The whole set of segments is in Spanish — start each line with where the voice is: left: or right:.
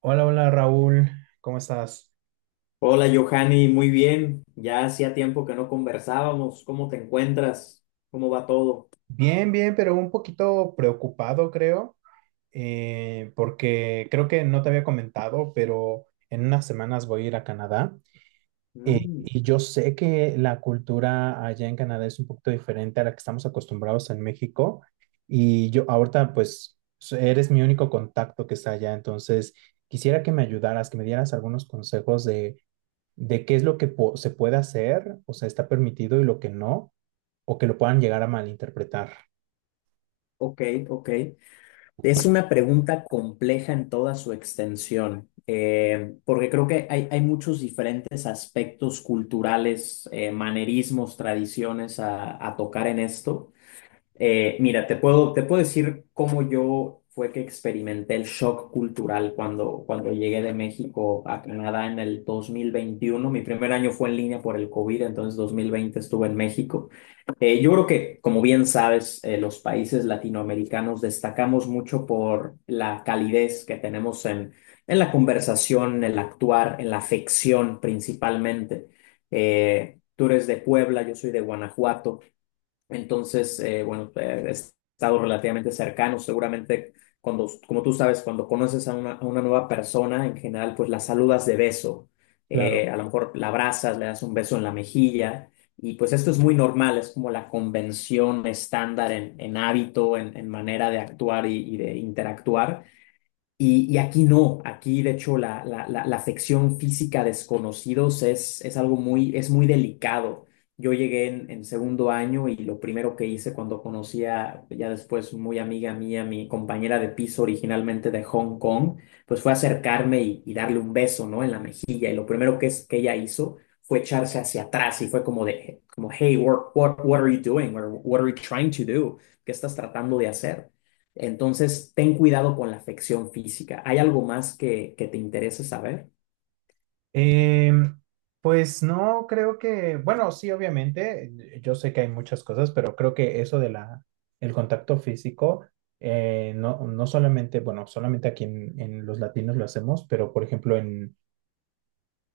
right: Hola, hola Raúl, ¿cómo estás?
left: Hola, Johanny, muy bien. Ya hacía tiempo que no conversábamos. ¿Cómo te encuentras? ¿Cómo va todo?
right: Bien, bien, pero un poquito preocupado creo, porque creo que no te había comentado, pero en unas semanas voy a ir a Canadá.
left: Mm.
right: Y yo sé que la cultura allá en Canadá es un poquito diferente a la que estamos acostumbrados en México, y yo ahorita pues eres mi único contacto que está allá. Entonces quisiera que me ayudaras, que me dieras algunos consejos de qué es lo que se puede hacer, o sea, está permitido y lo que no, o que lo puedan llegar a malinterpretar.
left: Ok, ok. Es una pregunta compleja en toda su extensión, porque creo que hay muchos diferentes aspectos culturales, manerismos, tradiciones a tocar en esto. Mira, te puedo decir cómo yo fue que experimenté el shock cultural cuando llegué de México a Canadá en el 2021. Mi primer año fue en línea por el COVID, entonces 2020 estuve en México. Yo creo que, como bien sabes, los países latinoamericanos destacamos mucho por la calidez que tenemos en la conversación, en el actuar, en la afección principalmente. Tú eres de Puebla, yo soy de Guanajuato. Entonces, bueno, he estado relativamente cercano. Seguramente, cuando, como tú sabes, cuando conoces a una nueva persona, en general, pues la saludas de beso.
right: Claro.
left: A lo mejor la abrazas, le das un beso en la mejilla. Y pues esto es muy normal, es como la convención estándar en hábito, en manera de actuar y de interactuar. Y aquí no, aquí de hecho la sección física desconocidos es algo muy, es muy delicado. Yo llegué en segundo año y lo primero que hice cuando conocí a, ya después muy amiga mía, mi compañera de piso originalmente de Hong Kong, pues fue acercarme y darle un beso, ¿no? En la mejilla. Y lo primero que ella hizo fue echarse hacia atrás y fue como de, como, hey, what, what, what are you doing? Or, what are you trying to do? ¿Qué estás tratando de hacer? Entonces, ten cuidado con la afección física. ¿Hay algo más que te interese saber?
right: Em, pues no, creo que, bueno, sí, obviamente, yo sé que hay muchas cosas, pero creo que eso de el contacto físico, no, no solamente, bueno, solamente aquí en los latinos lo hacemos, pero por ejemplo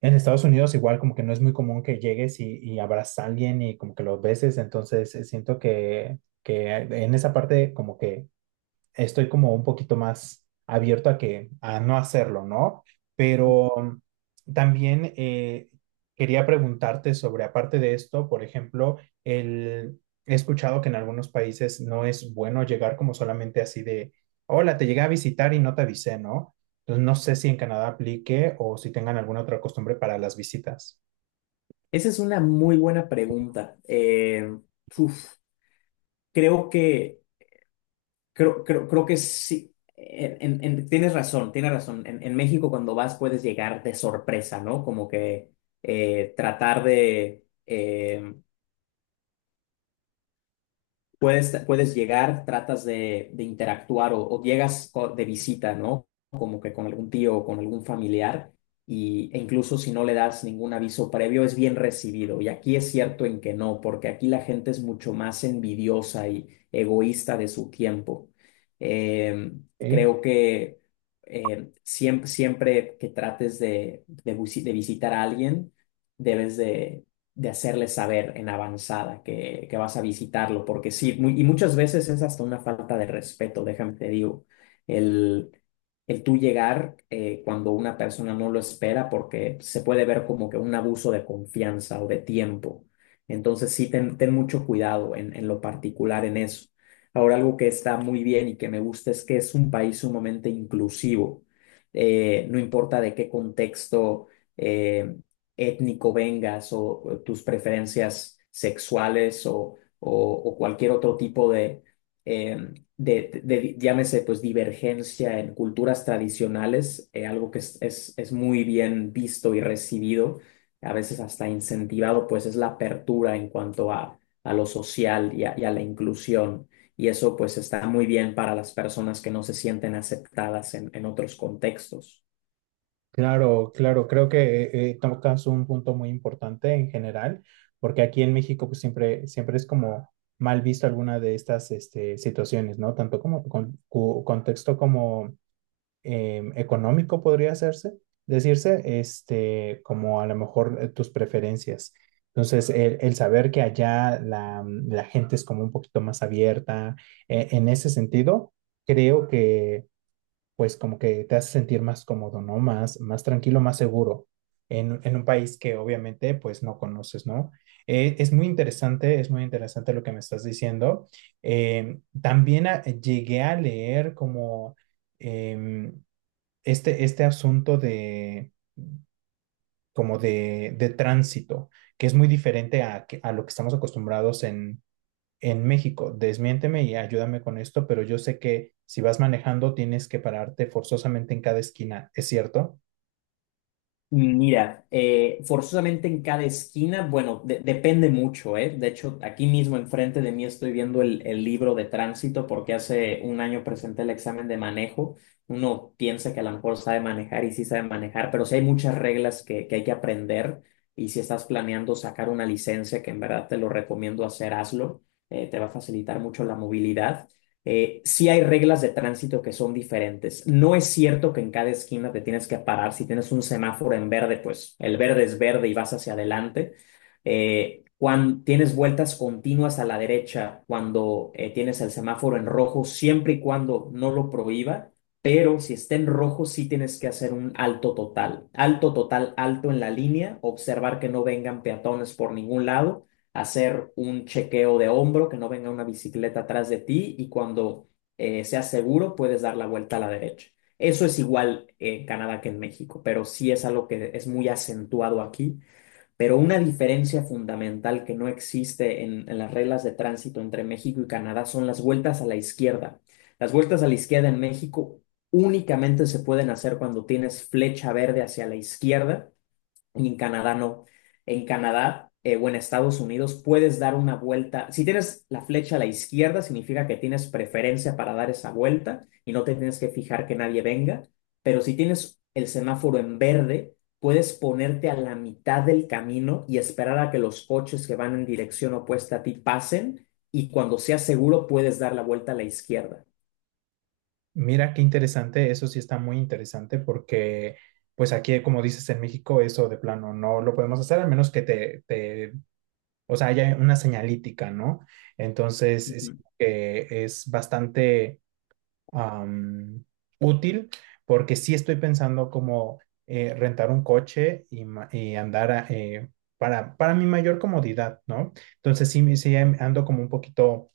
right: en Estados Unidos igual como que no es muy común que llegues y abrazas a alguien y como que lo beses. Entonces siento que en esa parte como que estoy como un poquito más abierto a que a no hacerlo, ¿no? Pero también quería preguntarte sobre, aparte de esto, por ejemplo, el, he escuchado que en algunos países no es bueno llegar como solamente así de, hola, te llegué a visitar y no te avisé, ¿no? Entonces no sé si en Canadá aplique o si tengan alguna otra costumbre para las visitas.
left: Esa es una muy buena pregunta. Uf, creo que, creo que sí. Tienes razón, tienes razón. En México cuando vas puedes llegar de sorpresa, ¿no? Como que tratar de, puedes llegar, tratas de interactuar o llegas de visita, ¿no? Como que con algún tío o con algún familiar, e incluso si no le das ningún aviso previo, es bien recibido. Y aquí es cierto en que no, porque aquí la gente es mucho más envidiosa y egoísta de su tiempo. Eh,
right: ¿Ok?
left: creo que siempre que trates de visitar a alguien, debes de hacerles saber en avanzada que vas a visitarlo, porque sí, y muchas veces es hasta una falta de respeto, déjame te digo, el, el tú llegar cuando una persona no lo espera, porque se puede ver como que un abuso de confianza o de tiempo. Entonces sí, ten mucho cuidado en lo particular en eso. Ahora, algo que está muy bien y que me gusta es que es un país sumamente inclusivo. No importa de qué contexto eh, étnico vengas o tus preferencias sexuales o cualquier otro tipo eh, de llámese, pues divergencia en culturas tradicionales, algo que es muy bien visto y recibido, a veces hasta incentivado, pues es la apertura en cuanto a lo social y a la inclusión. Y eso pues está muy bien para las personas que no se sienten aceptadas en otros contextos.
right: Claro, claro, creo que tocas un punto muy importante en general, porque aquí en México pues siempre, siempre es como mal visto alguna de estas este, situaciones, ¿no? Tanto como con, contexto como económico podría hacerse, decirse, este, como a lo mejor tus preferencias. Entonces, el saber que allá la gente es como un poquito más abierta, en ese sentido, creo que pues como que te hace sentir más cómodo, ¿no? Más, más tranquilo, más seguro en un país que obviamente pues no conoces, ¿no? Es muy interesante, es muy interesante lo que me estás diciendo. También llegué a leer como em, este, este asunto de como de tránsito, que es muy diferente a, a lo que estamos acostumbrados en México. Desmiénteme y ayúdame con esto, pero yo sé que si vas manejando tienes que pararte forzosamente en cada esquina, ¿es cierto?
left: Mira, forzosamente en cada esquina, bueno, depende mucho, ¿eh? De hecho, aquí mismo enfrente de mí estoy viendo el libro de tránsito porque hace un año presenté el examen de manejo. Uno piensa que a lo mejor sabe manejar y sí sabe manejar, pero sí hay muchas reglas que hay que aprender y si estás planeando sacar una licencia, que en verdad te lo recomiendo hacer, hazlo. Te va a facilitar mucho la movilidad. Sí hay reglas de tránsito que son diferentes. No es cierto que en cada esquina te tienes que parar. Si tienes un semáforo en verde, pues el verde es verde y vas hacia adelante. Cuando tienes vueltas continuas a la derecha, cuando tienes el semáforo en rojo, siempre y cuando no lo prohíba, pero si está en rojo, sí tienes que hacer un alto total. Alto total, alto en la línea, observar que no vengan peatones por ningún lado, hacer un chequeo de hombro, que no venga una bicicleta atrás de ti y cuando seas seguro puedes dar la vuelta a la derecha. Eso es igual en Canadá que en México, pero sí es algo que es muy acentuado aquí. Pero una diferencia fundamental que no existe en las reglas de tránsito entre México y Canadá son las vueltas a la izquierda. Las vueltas a la izquierda en México únicamente se pueden hacer cuando tienes flecha verde hacia la izquierda y en Canadá no. En Canadá o en Estados Unidos puedes dar una vuelta. Si tienes la flecha a la izquierda, significa que tienes preferencia para dar esa vuelta y no te tienes que fijar que nadie venga. Pero si tienes el semáforo en verde, puedes ponerte a la mitad del camino y esperar a que los coches que van en dirección opuesta a ti pasen y cuando sea seguro puedes dar la vuelta a la izquierda.
right: Mira qué interesante, eso sí está muy interesante porque pues aquí, como dices, en México eso de plano no lo podemos hacer, al menos que o sea, haya una señalítica, ¿no? Entonces, es,
left: Ujú,
right: que es bastante am, útil, porque sí estoy pensando como rentar un coche y, y andar para mi mayor comodidad, ¿no? Entonces sí, sí ando como un poquito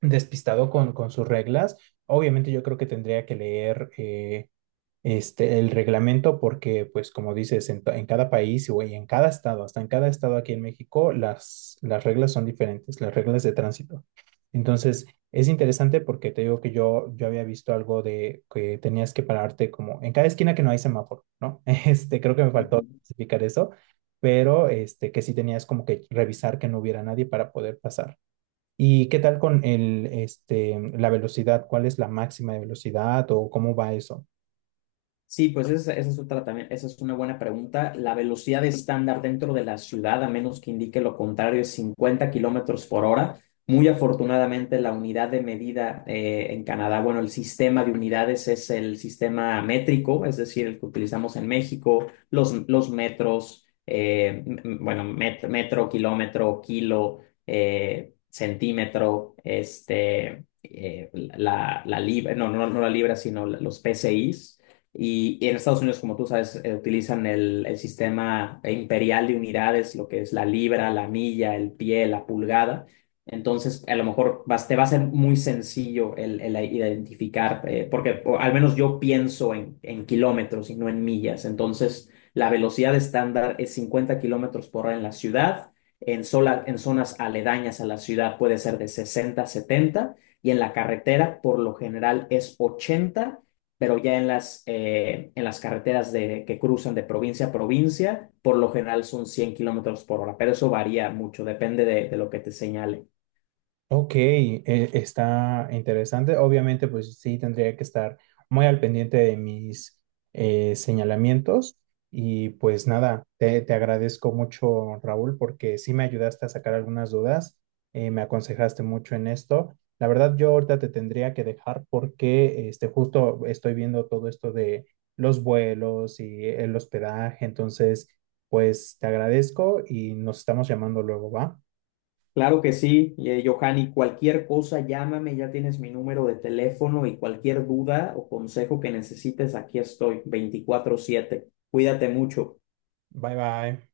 right: despistado con sus reglas. Obviamente yo creo que tendría que leer este, el reglamento porque, pues como dices, en, en cada país o en cada estado, hasta en cada estado aquí en México, las reglas son diferentes, las reglas de tránsito. Entonces, es interesante porque te digo que yo había visto algo de que tenías que pararte como en cada esquina que no hay semáforo, ¿no? Este, creo que me faltó
left: ujú.
right: especificar eso, pero este, que sí tenías como que revisar que no hubiera nadie para poder pasar. ¿Y qué tal con el, este, la velocidad? ¿Cuál es la máxima de velocidad o cómo va eso?
left: Sí, pues esa es otra también, esa es una buena pregunta. La velocidad estándar dentro de la ciudad, a menos que indique lo contrario, es 50 kilómetros por hora. Muy afortunadamente, la unidad de medida en Canadá, bueno, el sistema de unidades es el sistema métrico, es decir, el que utilizamos en México, los metros, bueno, metro, kilómetro, kilo, centímetro, este, la libra, no, no, no la libra, sino los PCIs. Y en Estados Unidos, como tú sabes, utilizan el sistema imperial de unidades, lo que es la libra, la milla, el pie, la pulgada. Entonces, a lo mejor te va a ser muy sencillo el identificar, porque o al menos yo pienso en kilómetros y no en millas. Entonces, la velocidad estándar es 50 kilómetros por hora en la ciudad. En zonas aledañas a la ciudad puede ser de 60 70 y en la carretera por lo general es 80, pero ya en las carreteras de, que cruzan de provincia a provincia, por lo general son 100 kilómetros por hora, pero eso varía mucho, depende de lo que te señale.
right: Ok, está interesante. Obviamente, pues sí, tendría que estar muy al pendiente de mis señalamientos. Y pues nada, te agradezco mucho, Raúl, porque sí me ayudaste a sacar algunas dudas, me aconsejaste mucho en esto. La verdad, yo ahorita te tendría que dejar porque este, justo estoy viendo todo esto de los vuelos y el hospedaje. Entonces, pues te agradezco y nos estamos llamando luego, ¿va?
left: Claro que sí, Johanny, cualquier cosa, llámame, ya tienes mi número de teléfono y cualquier duda o consejo que necesites, aquí estoy, 24/7. Cuídate mucho.
right: Bye bye.